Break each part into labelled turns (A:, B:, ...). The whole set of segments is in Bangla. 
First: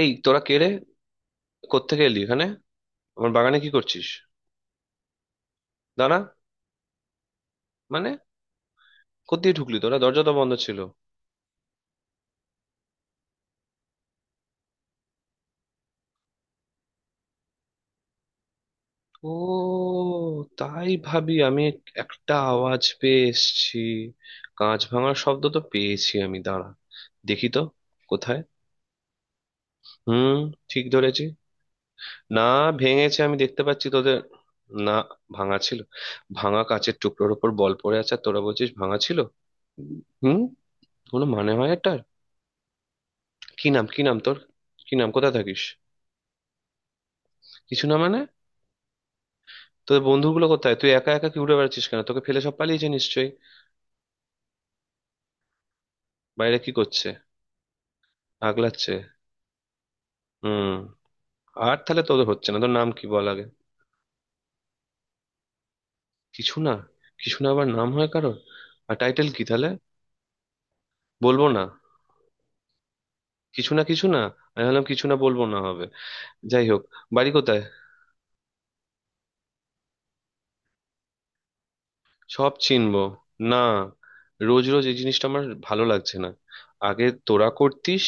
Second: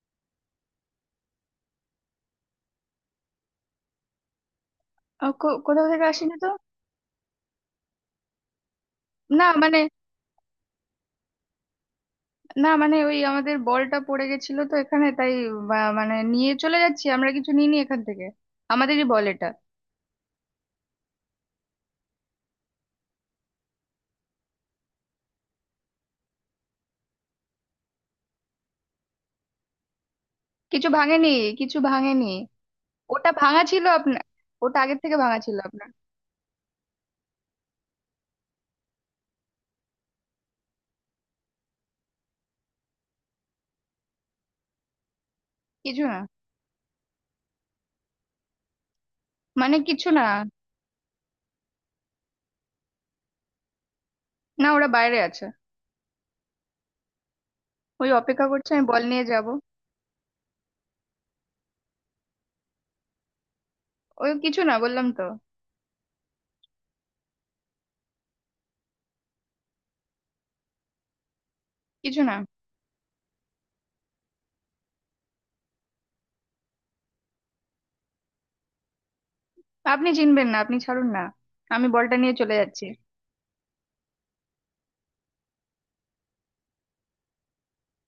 A: এই তোরা কে রে? কোত্থেকে এলি এখানে? আমার বাগানে কি করছিস?
B: ও, কোথাও থেকে
A: দাঁড়া।
B: আসেনি তো।
A: মানে
B: না
A: কোত্থেকে ঢুকলি
B: মানে,
A: তোরা, দরজা তো বন্ধ ছিল?
B: ওই আমাদের বলটা পড়ে গেছিল তো এখানে, তাই মানে নিয়ে চলে যাচ্ছি। আমরা কিছু নিইনি এখান থেকে, আমাদেরই বল
A: ও,
B: এটা।
A: তাই ভাবি আমি, একটা আওয়াজ পেয়ে এসেছি। কাঁচ ভাঙার শব্দ তো পেয়েছি আমি, দাঁড়া, দেখি তো কোথায়। হুম, ঠিক
B: কিছু
A: ধরেছি।
B: ভাঙেনি। কিছু ভাঙেনি।
A: না, ভেঙেছে,
B: ওটা
A: আমি
B: ভাঙা
A: দেখতে
B: ছিল
A: পাচ্ছি তোদের।
B: আপনার। ওটা
A: না,
B: আগের থেকে ভাঙা ছিল
A: ভাঙা ছিল?
B: আপনার।
A: ভাঙা কাঁচের টুকরোর উপর বল পড়ে আছে, আর তোরা বলছিস ভাঙা ছিল? হুম, কোনো মানে হয় এটা? কি নাম, কি নাম তোর? কি নাম, কোথায় থাকিস?
B: কিছু না।
A: কিছু না মানে?
B: মানে
A: তোদের
B: কিছু না।
A: বন্ধুগুলো কোথায়? তুই একা একা কি উড়ে বেড়াচ্ছিস? কেন, তোকে ফেলে সব পালিয়েছে নিশ্চয়ই।
B: না, ওরা বাইরে আছে।
A: বাইরে কি করছে?
B: ওই অপেক্ষা করছে, আমি
A: আগলাচ্ছে।
B: বল নিয়ে যাব।
A: হুম। আর তাহলে তোদের হচ্ছে না, তোর নাম কি বল আগে।
B: ওই কিছু না বললাম তো।
A: কিছু না? কিছু না আবার নাম হয় কারোর? আর টাইটেল কি তাহলে, বলবো না?
B: কিছু না।
A: কিছু না, কিছু না। আমি ভাবলাম কিছু না বলবো না হবে। যাই হোক, বাড়ি কোথায়?
B: আপনি চিনবেন না, আপনি ছাড়ুন না। আমি বলটা নিয়ে
A: সব
B: চলে যাচ্ছি।
A: চিনবো। না, রোজ রোজ এই জিনিসটা আমার ভালো লাগছে না। আগে তোরা করতিস,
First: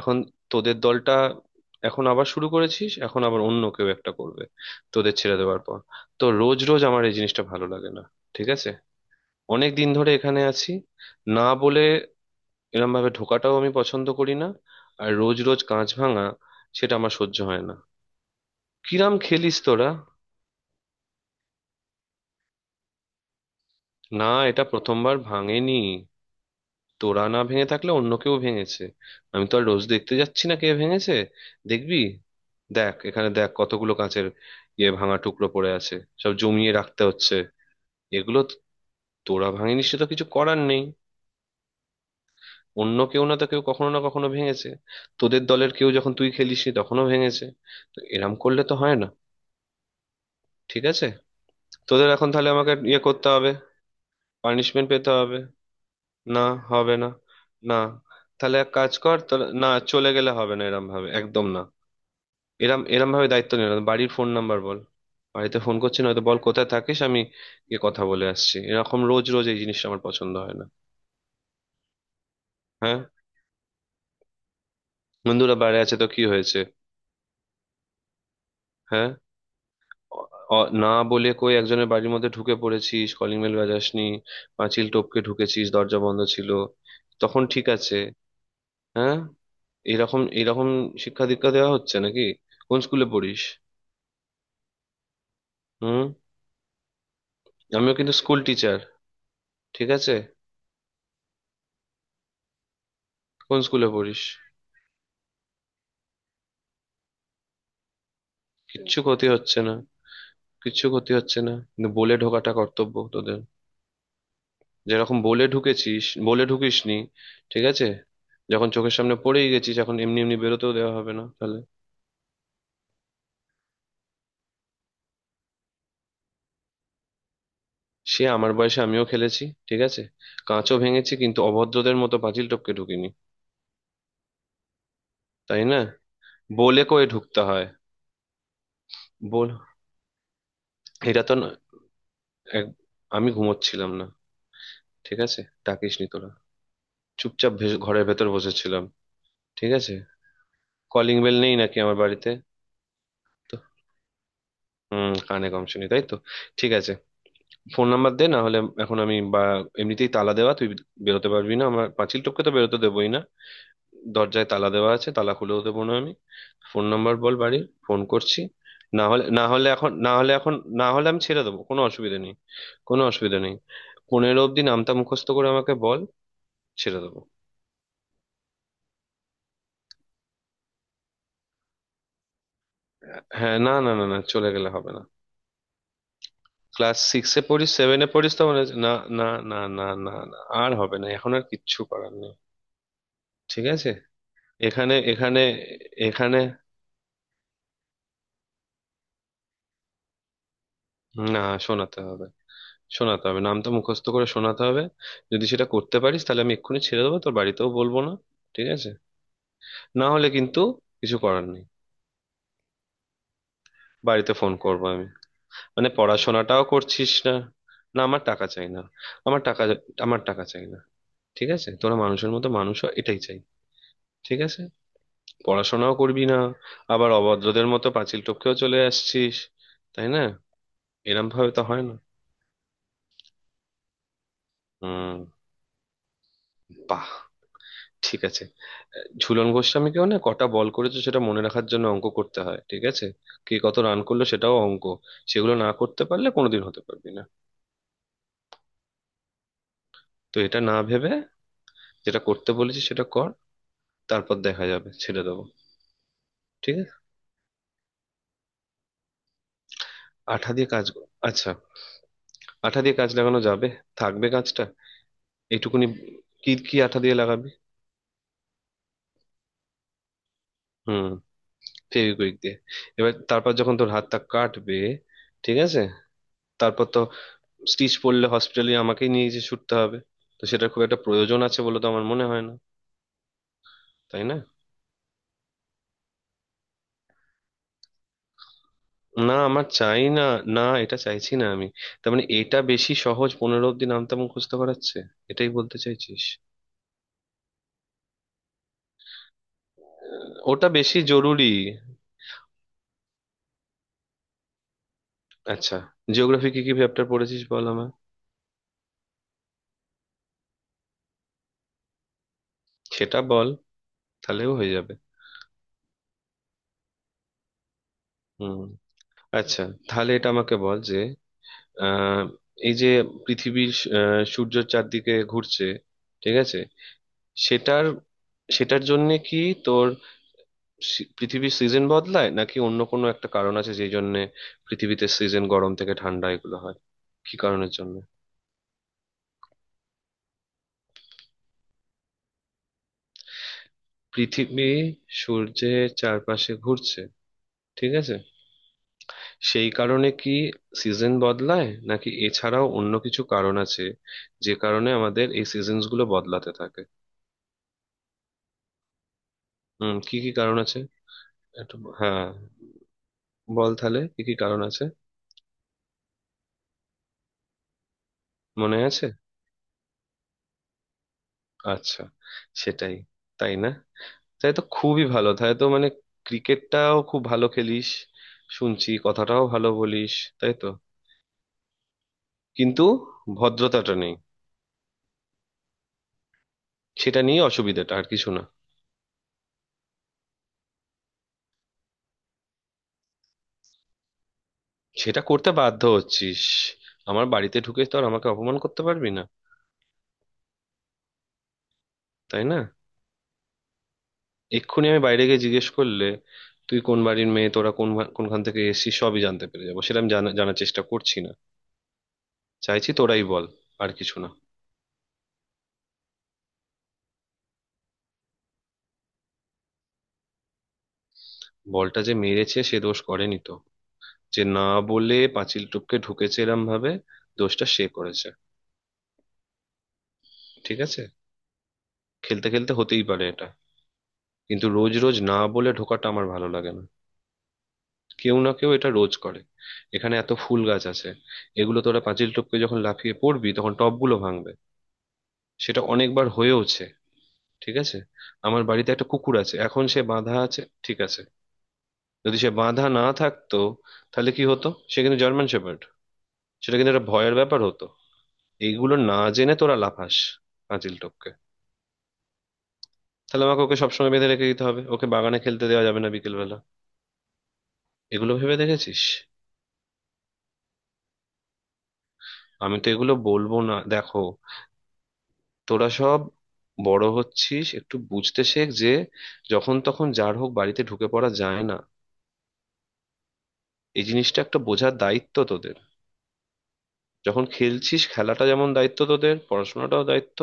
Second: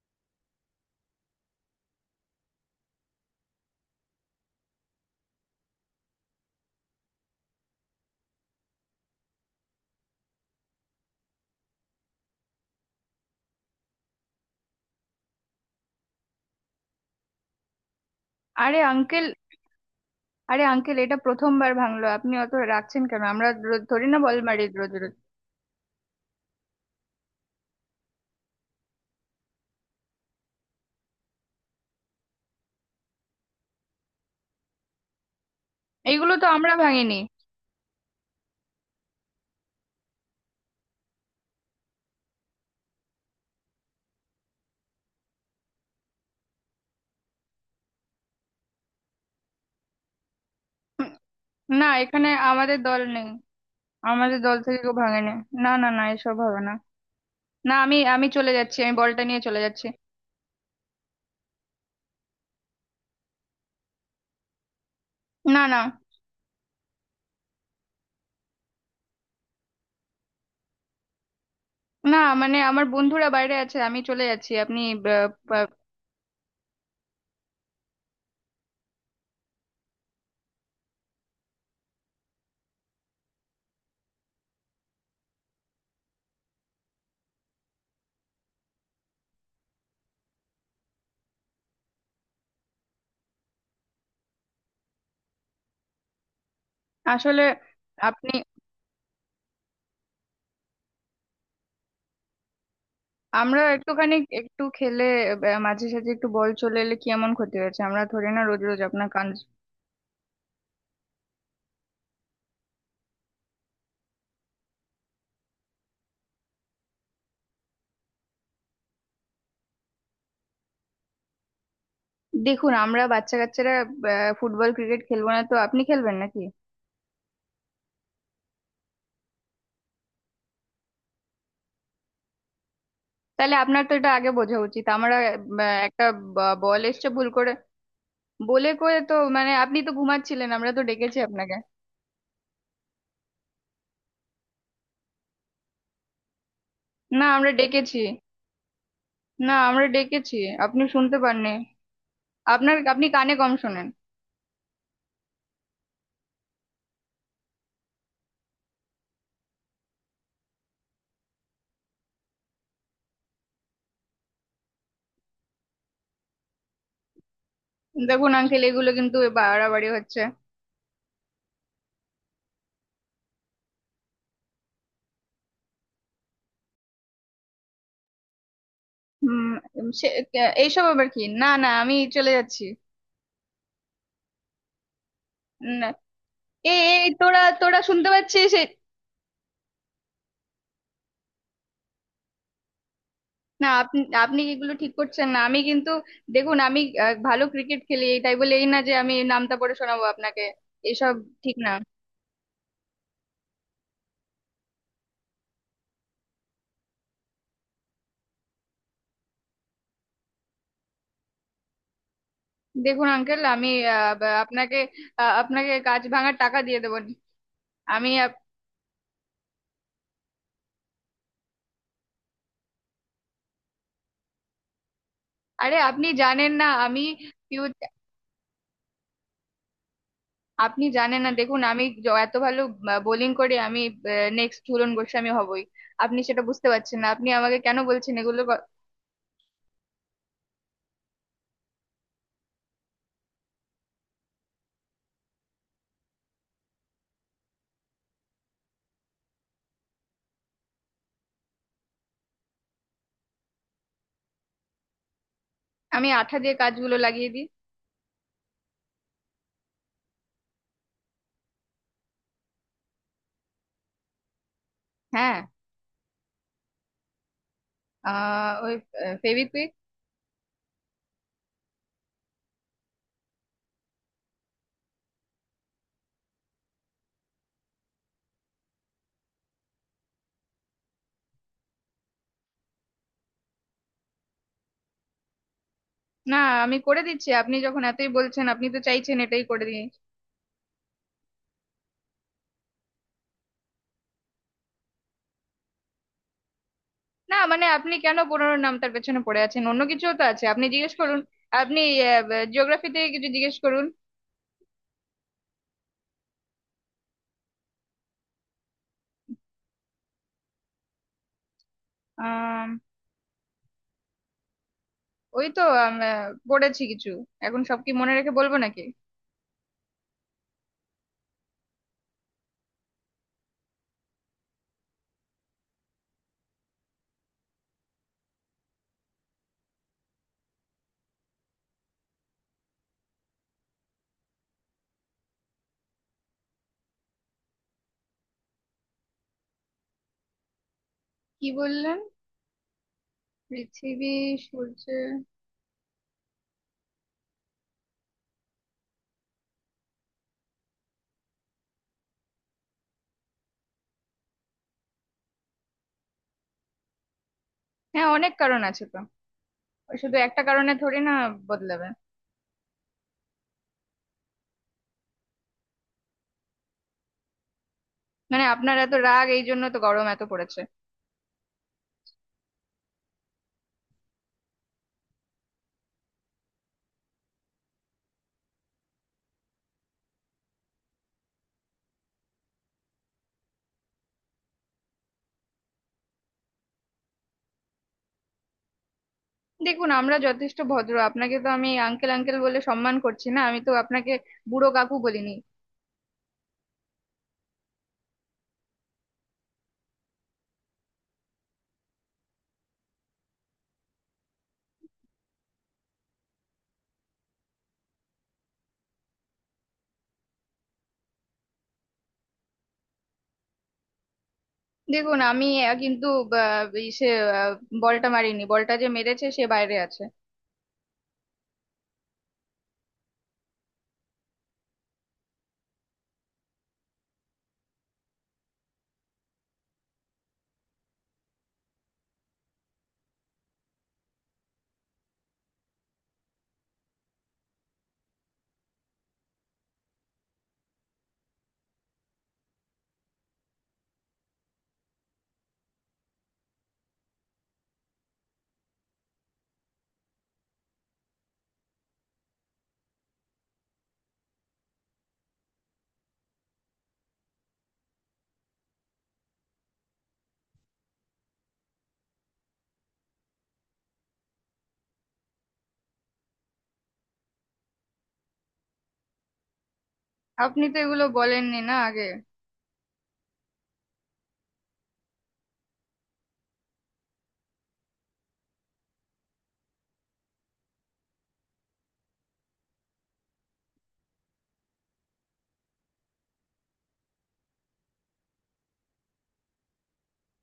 A: এখন তোদের দলটা এখন আবার শুরু করেছিস, এখন আবার অন্য কেউ একটা করবে তোদের ছেড়ে দেওয়ার পর। তো রোজ রোজ আমার এই জিনিসটা ভালো লাগে না, ঠিক আছে? অনেক দিন ধরে এখানে আছি। না বলে এরম ভাবে ঢোকাটাও আমি পছন্দ করি না, আর রোজ রোজ কাঁচ ভাঙা, সেটা আমার সহ্য হয় না।
B: আরে
A: কিরাম
B: আঙ্কেল!
A: খেলিস তোরা?
B: আরে আঙ্কেল, এটা প্রথমবার ভাঙলো, আপনি অত রাখছেন কেন? আমরা রোজ ধরি না
A: না,
B: বল
A: এটা
B: মারি রোজ রোজ।
A: প্রথমবার ভাঙেনি। তোরা না ভেঙে থাকলে অন্য কেউ ভেঙেছে, আমি তো আর রোজ দেখতে যাচ্ছি না কে ভেঙেছে। দেখবি, দেখ এখানে, দেখ কতগুলো কাঁচের ইয়ে ভাঙা টুকরো পড়ে আছে, সব
B: এইগুলো তো আমরা
A: জমিয়ে রাখতে
B: ভাঙিনি।
A: হচ্ছে। এগুলো তো- তোরা ভাঙিনি সে তো কিছু করার নেই, অন্য কেউ না তো কেউ কখনো না কখনো ভেঙেছে। তোদের দলের কেউ যখন তুই খেলিসনি তখনও ভেঙেছে। তো এরম করলে তো হয় না, ঠিক আছে?
B: হুম, না,
A: তোদের
B: এখানে
A: এখন তাহলে আমাকে
B: আমাদের দল
A: ইয়ে করতে
B: নেই।
A: হবে,
B: আমাদের দল থেকে
A: পানিশমেন্ট
B: কেউ
A: পেতে
B: ভাঙেনি।
A: হবে।
B: না না না, এসব
A: না,
B: হবে না।
A: হবে না।
B: না,
A: না,
B: আমি আমি চলে
A: তাহলে এক
B: যাচ্ছি,
A: কাজ
B: আমি
A: কর,
B: বলটা নিয়ে চলে
A: না
B: যাচ্ছি।
A: চলে গেলে হবে না এরম ভাবে, একদম না। এরম এরম ভাবে দায়িত্ব নিল না। বাড়ির ফোন নাম্বার বল, বাড়িতে
B: না
A: ফোন
B: না।
A: করছি, না হয়তো বল কোথায় থাকিস, আমি গিয়ে কথা বলে আসছি। এরকম রোজ রোজ এই জিনিসটা আমার পছন্দ হয় না।
B: না, মানে আমার
A: হ্যাঁ।
B: বন্ধুরা বাইরে আছে, আমি চলে যাচ্ছি, আপনি। আহ,
A: বন্ধুরা
B: আহ,
A: বাইরে আছে তো কি হয়েছে? হ্যাঁ। অ- না বলে কই একজনের বাড়ির মধ্যে ঢুকে পড়েছিস, কলিং বেল বাজাসনি, পাঁচিল টপকে ঢুকেছিস, দরজা বন্ধ ছিল তখন, ঠিক আছে? হ্যাঁ, এরকম এরকম শিক্ষা দীক্ষা দেওয়া হচ্ছে নাকি? কোন স্কুলে পড়িস? হুম,
B: আসলে
A: আমিও কিন্তু
B: আপনি
A: স্কুল টিচার, ঠিক আছে? কোন
B: আমরা
A: স্কুলে
B: একটুখানি
A: পড়িস?
B: একটু খেলে মাঝে সাঝে একটু বল চলে এলে কি এমন ক্ষতি হয়েছে? আমরা ধরি না রোজ রোজ
A: কিচ্ছু
B: আপনার
A: ক্ষতি
B: কান।
A: হচ্ছে না, কিছু ক্ষতি হচ্ছে না, কিন্তু বলে ঢোকাটা কর্তব্য তোদের। যেরকম বলে ঢুকেছিস, বলে ঢুকিসনি, ঠিক আছে? যখন চোখের সামনে পড়েই গেছিস, এখন এমনি এমনি বেরোতেও দেওয়া হবে না তাহলে।
B: দেখুন, আমরা বাচ্চা কাচ্চারা ফুটবল ক্রিকেট খেলবো না তো আপনি খেলবেন নাকি?
A: সে আমার বয়সে আমিও খেলেছি, ঠিক আছে? কাঁচও ভেঙেছি, কিন্তু অভদ্রদের মতো পাঁচিল টপকে ঢুকিনি,
B: তাহলে আপনার তো এটা আগে বোঝা উচিত, আমরা
A: তাই না?
B: একটা বল
A: বলে কয়ে
B: এসছে ভুল
A: ঢুকতে
B: করে।
A: হয়।
B: বলে করে তো
A: বল,
B: মানে আপনি তো ঘুমাচ্ছিলেন, আমরা তো ডেকেছি
A: এটা তো না-
B: আপনাকে।
A: এক- আমি ঘুমোচ্ছিলাম না, ঠিক আছে? ডাকিসনি তোরা,
B: না, আমরা
A: চুপচাপ
B: ডেকেছি।
A: ঘরের ভেতর বসেছিলাম।
B: না,
A: ঠিক
B: আমরা
A: আছে,
B: ডেকেছি। আপনি শুনতে
A: কলিং বেল
B: পাননি।
A: নেই নাকি আমার বাড়িতে?
B: আপনার আপনি কানে কম
A: তো
B: শোনেন।
A: হুম, কানে কম শুনি তাই তো, ঠিক আছে। ফোন নাম্বার দে না হলে। এখন আমি বা এমনিতেই তালা দেওয়া, তুই বেরোতে পারবি না, আমার পাঁচিল টপকে তো বেরোতে দেবোই না, দরজায় তালা দেওয়া আছে, তালা খুলেও দেবো না আমি। ফোন নাম্বার বল, বাড়ির ফোন
B: দেখুন
A: করছি।
B: আঙ্কেল, এগুলো
A: না
B: কিন্তু
A: হলে, না হলে
B: বাড়াবাড়ি
A: এখন, না
B: হচ্ছে।
A: হলে এখন, না হলে আমি ছেড়ে দেবো, কোনো অসুবিধা নেই, কোনো অসুবিধা নেই। 15 অব্দি নামটা মুখস্থ করে আমাকে বল, ছেড়ে দেবো।
B: হুম। সে এইসব আবার কি? না না, আমি চলে যাচ্ছি।
A: হ্যাঁ, না না না না, চলে গেলে হবে না।
B: না, এ এ,
A: ক্লাস সিক্সে
B: তোরা
A: পড়িস,
B: তোরা
A: সেভেনে
B: শুনতে
A: পড়িস তো
B: পাচ্ছিস?
A: মনে না, না, না না না না আর হবে না, এখন আর কিচ্ছু করার নেই, ঠিক
B: না
A: আছে?
B: আপনি, এগুলো ঠিক
A: এখানে,
B: করছেন না,
A: এখানে,
B: আমি কিন্তু
A: এখানে।
B: দেখুন, আমি ভালো ক্রিকেট খেলি। এই তাই বলে এই না যে আমি নামটা পড়ে শোনাবো আপনাকে। এসব
A: না,
B: ঠিক না।
A: শোনাতে হবে, শোনাতে হবে, নামটা মুখস্থ করে শোনাতে হবে। যদি সেটা করতে পারিস তাহলে আমি এক্ষুনি ছেড়ে দেবো, তোর বাড়িতেও বলবো না, ঠিক আছে? না হলে কিন্তু কিছু করার নেই,
B: দেখুন আঙ্কেল, আমি
A: বাড়িতে ফোন
B: আপনাকে
A: করবো আমি।
B: আপনাকে
A: মানে
B: কাজ ভাঙার টাকা
A: পড়াশোনাটাও
B: দিয়ে দেবো।
A: করছিস না? না,
B: আমি
A: আমার
B: আপ-
A: টাকা চাই না। আমার টাকা, আমার টাকা চাই না। ঠিক আছে, তোরা মানুষের মতো মানুষ হ, এটাই চাই, ঠিক আছে?
B: আরে
A: পড়াশোনাও
B: আপনি
A: করবি না,
B: জানেন না আমি
A: আবার অভদ্রদের
B: পিউ-
A: মতো পাঁচিল টপকেও চলে আসছিস, তাই না?
B: আপনি জানেন
A: এরম
B: না।
A: ভাবে
B: দেখুন,
A: তো হয়
B: আমি
A: না।
B: এত ভালো বোলিং করে, আমি নেক্সট ঝুলন
A: হুম,
B: গোস্বামী হবই। আপনি সেটা বুঝতে পারছেন না, আপনি আমাকে কেন বলছেন
A: ঠিক
B: এগুলো
A: আছে। ঝুলন গোস্বামীকেও না কটা বল করেছে সেটা মনে রাখার জন্য অঙ্ক করতে হয়, ঠিক আছে? কে কত রান করলো সেটাও অঙ্ক। সেগুলো না করতে পারলে কোনোদিন হতে পারবি না। তো এটা না ভেবে, যেটা করতে বলেছি সেটা কর, তারপর দেখা যাবে, ছেড়ে দেবো।
B: আমি আঠা দিয়ে
A: ঠিক আছে,
B: কাজগুলো লাগিয়ে দিই।
A: আঠা দিয়ে কাজ কর। আচ্ছা, আঠা দিয়ে কাজ লাগানো যাবে? থাকবে কাজটা?
B: হ্যাঁ।
A: এইটুকুনি, কি কি আঠা দিয়ে লাগাবি?
B: ওই ফেভিকুইক।
A: হুম, ফেভিকুইক দিয়ে। এবার তারপর যখন তোর হাতটা কাটবে, ঠিক আছে, তারপর তো স্টিচ পড়লে হসপিটালে আমাকেই নিয়ে গিয়ে ছুটতে হবে। তো সেটা খুব একটা প্রয়োজন আছে বলে তো আমার মনে হয় না, তাই না?
B: না আমি করে দিচ্ছি, আপনি যখন এতই বলছেন, আপনি তো চাইছেন
A: না,
B: এটাই করে
A: আমার
B: দিই।
A: চাই না, না এটা চাইছি না আমি। তার মানে এটা বেশি সহজ, 15 অব্দি নামতে মুখস্থ করাচ্ছে, এটাই বলতে চাইছিস?
B: না মানে আপনি কেন পুরোনো নামটার পেছনে পড়ে আছেন? অন্য কিছুও তো আছে, আপনি
A: ওটা
B: জিজ্ঞেস
A: বেশি
B: করুন।
A: জরুরি।
B: আপনি জিওগ্রাফি থেকে কিছু জিজ্ঞেস করুন।
A: আচ্ছা, জিওগ্রাফি কি কি চ্যাপ্টার পড়েছিস বল আমার,
B: আহ,
A: সেটা বল, তাহলেও হয়ে যাবে।
B: ওই তো পড়েছি কিছু। এখন সব কি মনে রেখে বলবো
A: হুম,
B: নাকি?
A: আচ্ছা, তাহলে এটা আমাকে বল যে, আহ, এই যে পৃথিবীর, সূর্যের চারদিকে ঘুরছে, ঠিক আছে, সেটার, সেটার জন্যে কি তোর পৃথিবীর সিজন বদলায়, নাকি অন্য কোনো একটা কারণ আছে যেই জন্যে পৃথিবীতে সিজন গরম থেকে ঠান্ডা এগুলো হয়, কি কারণের জন্য?
B: কি বললেন? পৃথিবী
A: পৃথিবী
B: সূর্য।
A: সূর্যের চারপাশে ঘুরছে, ঠিক আছে, সেই কারণে কি সিজন বদলায় নাকি এছাড়াও অন্য কিছু কারণ আছে যে কারণে আমাদের এই সিজনস গুলো বদলাতে থাকে?
B: হ্যাঁ, অনেক কারণ আছে তো।
A: হুম,
B: ওই শুধু
A: কি কি
B: একটা
A: কারণ
B: কারণে
A: আছে?
B: থোড়ি না
A: একটু
B: বদলাবে।
A: হ্যাঁ, বল তাহলে কি কি কারণ আছে।
B: মানে আপনার
A: মনে
B: এত
A: আছে,
B: রাগ, এই জন্য তো গরম এত পড়েছে।
A: আচ্ছা, সেটাই, তাই না? তাই তো, খুবই ভালো, তাই তো মানে, ক্রিকেটটাও খুব ভালো খেলিস, শুনছি কথাটাও ভালো বলিস, তাই তো। কিন্তু ভদ্রতাটা নেই, সেটা নিয়ে অসুবিধাটা, আর কিছু না।
B: দেখুন, আমরা যথেষ্ট ভদ্র। আপনাকে তো আমি আঙ্কেল আঙ্কেল বলে সম্মান করছি, না আমি তো আপনাকে বুড়ো কাকু
A: সেটা
B: বলিনি।
A: করতে বাধ্য হচ্ছিস, আমার বাড়িতে ঢুকে তো আর আমাকে অপমান করতে পারবি না, তাই না? এক্ষুনি আমি বাইরে গিয়ে জিজ্ঞেস করলে তুই কোন বাড়ির মেয়ে, তোরা কোন কোনখান থেকে এসেছিস সবই জানতে পেরে যাবো। সেটা আমি জানার চেষ্টা করছি না, চাইছি তোরাই বল, আর কিছু না।
B: দেখুন, আমি কিন্তু আহ, এই সে আহ, বলটা মারিনি, বলটা যে মেরেছে সে বাইরে আছে।
A: বলটা যে মেরেছে সে দোষ করেনি তো? যে না বলে পাঁচিল টপকে ঢুকেছে এরম ভাবে, দোষটা সে করেছে, ঠিক আছে? খেলতে খেলতে হতেই পারে এটা, কিন্তু রোজ রোজ না বলে ঢোকাটা আমার ভালো লাগে না। কেউ না কেউ এটা রোজ করে। এখানে এত ফুল গাছ আছে, এগুলো তোরা পাঁচিল টপকে যখন লাফিয়ে পড়বি তখন টবগুলো ভাঙবে, সেটা অনেকবার হয়েওছে, ঠিক আছে? আমার বাড়িতে একটা কুকুর আছে, এখন সে বাঁধা আছে, ঠিক আছে? যদি সে বাঁধা না থাকতো তাহলে কি হতো? সে কিন্তু জার্মান শেপার্ড, সেটা কিন্তু একটা ভয়ের ব্যাপার হতো। এইগুলো না জেনে তোরা লাফাস পাঁচিল টপকে, তাহলে আমাকে ওকে সবসময় বেঁধে রেখে দিতে হবে, ওকে বাগানে খেলতে দেওয়া যাবে না বিকেল বেলা। এগুলো ভেবে দেখেছিস?
B: আপনি তো এগুলো বলেননি না আগে।
A: আমি তো এগুলো বলবো না, দেখো তোরা সব বড় হচ্ছিস, একটু বুঝতে শেখ যে যখন তখন যার হোক বাড়িতে ঢুকে পড়া যায় না, এই জিনিসটা একটা বোঝার দায়িত্ব তোদের। যখন খেলছিস, খেলাটা যেমন দায়িত্ব তোদের, পড়াশোনাটাও দায়িত্ব,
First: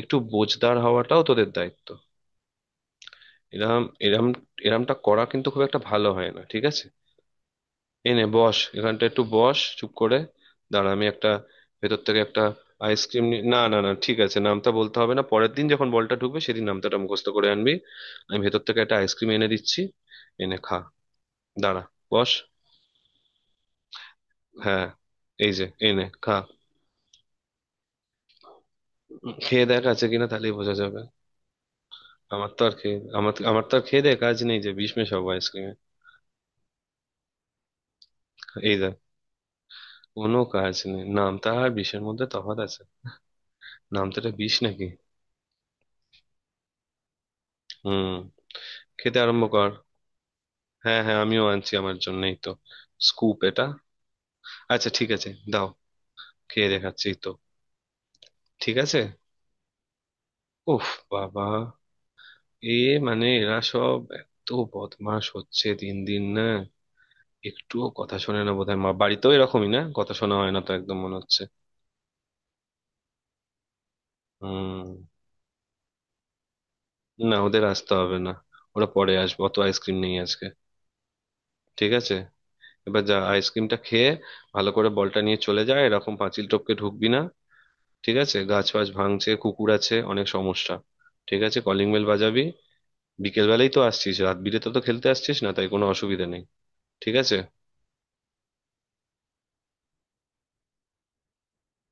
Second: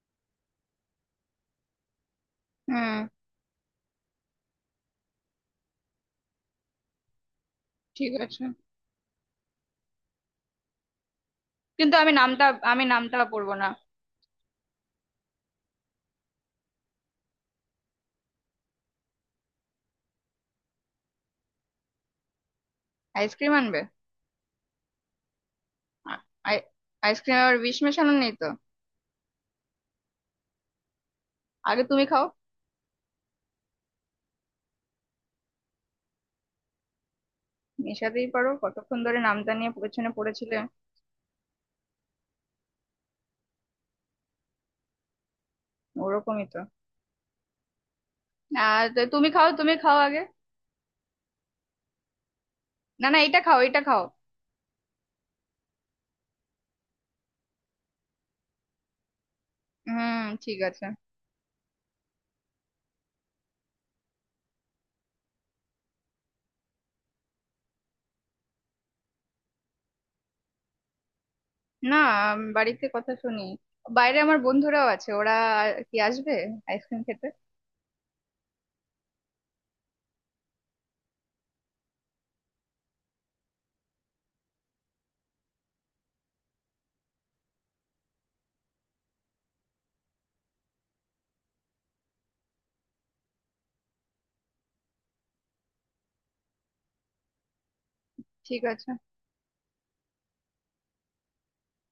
A: একটু বোঝদার হওয়াটাও তোদের দায়িত্ব।
B: হুম।
A: এরম এরম, এরমটা করা কিন্তু খুব একটা ভালো হয় না, ঠিক আছে?
B: ঠিক
A: এনে
B: আছে,
A: বস এখানটা, একটু বস চুপ করে, দাঁড়া আমি একটা
B: কিন্তু
A: ভেতর
B: আমি
A: থেকে
B: নামটা,
A: একটা
B: আমি নামটা
A: আইসক্রিম নি।
B: পরবো
A: না
B: না।
A: না না, ঠিক আছে, নামটা বলতে হবে না, পরের দিন যখন বলটা ঢুকবে সেদিন নামটা মুখস্থ করে আনবি। আমি ভেতর থেকে একটা আইসক্রিম এনে দিচ্ছি, এনে খা, দাঁড়া, বস।
B: আইসক্রিম আনবে?
A: হ্যাঁ, এই যে, এনে
B: আ-
A: খা।
B: আই- আইসক্রিম আর বিষ মেশানো নেই তো?
A: খেয়ে দেখ আছে কিনা, তাহলেই বোঝা যাবে।
B: আগে তুমি খাও।
A: আমার তো আর খেয়ে, আমার, আমার তো আর খেয়ে দেখ কাজ নেই যে বিষ মেশাবো আইসক্রিমে।
B: মেশাতেই পারো,
A: এই দেখ,
B: কতক্ষণ ধরে নামটা নিয়ে পেছনে
A: কোনো
B: পড়েছিলে।
A: কাজ নেই, নামতা আর বিষের মধ্যে তফাৎ আছে, নামতাটা বিষ নাকি?
B: ওরকমই তো।
A: হুম,
B: আর তো,
A: খেতে
B: তুমি
A: আরম্ভ
B: খাও,
A: কর।
B: তুমি খাও আগে।
A: হ্যাঁ হ্যাঁ, আমিও আনছি, আমার জন্যই তো।
B: না না,
A: স্কুপ
B: এটা খাও,
A: এটা,
B: এটা খাও।
A: আচ্ছা ঠিক আছে, দাও, খেয়ে দেখাচ্ছি তো, ঠিক আছে।
B: হুম। ঠিক আছে।
A: উফ, বাবা, এ, মানে এরা সব এত বদমাশ হচ্ছে দিন দিন, না? একটুও কথা শোনে না, বোধহয় মা বাড়িতেও এরকমই, না কথা শোনা হয় না তো একদম মনে
B: না, বাড়িতে কথা শুনি। বাইরে আমার বন্ধুরাও
A: হুম।
B: আছে, ওরা আর কি আসবে আইসক্রিম খেতে?
A: না, ওদের আসতে হবে না, ওরা পরে আসবে, অত আইসক্রিম নেই আজকে, ঠিক আছে? এবার যা, আইসক্রিমটা খেয়ে ভালো করে বলটা নিয়ে চলে যায়, এরকম পাঁচিল টপকে ঢুকবি না, ঠিক আছে? গাছ ফাছ ভাঙছে, কুকুর আছে, অনেক সমস্যা। ঠিক আছে, কলিং বেল বাজাবি। বিকেল বেলাই তো আসছিস, রাত বিরেতে তো খেলতে আসছিস না, তাই কোনো অসুবিধা নেই, ঠিক আছে।
B: ঠিক আছে।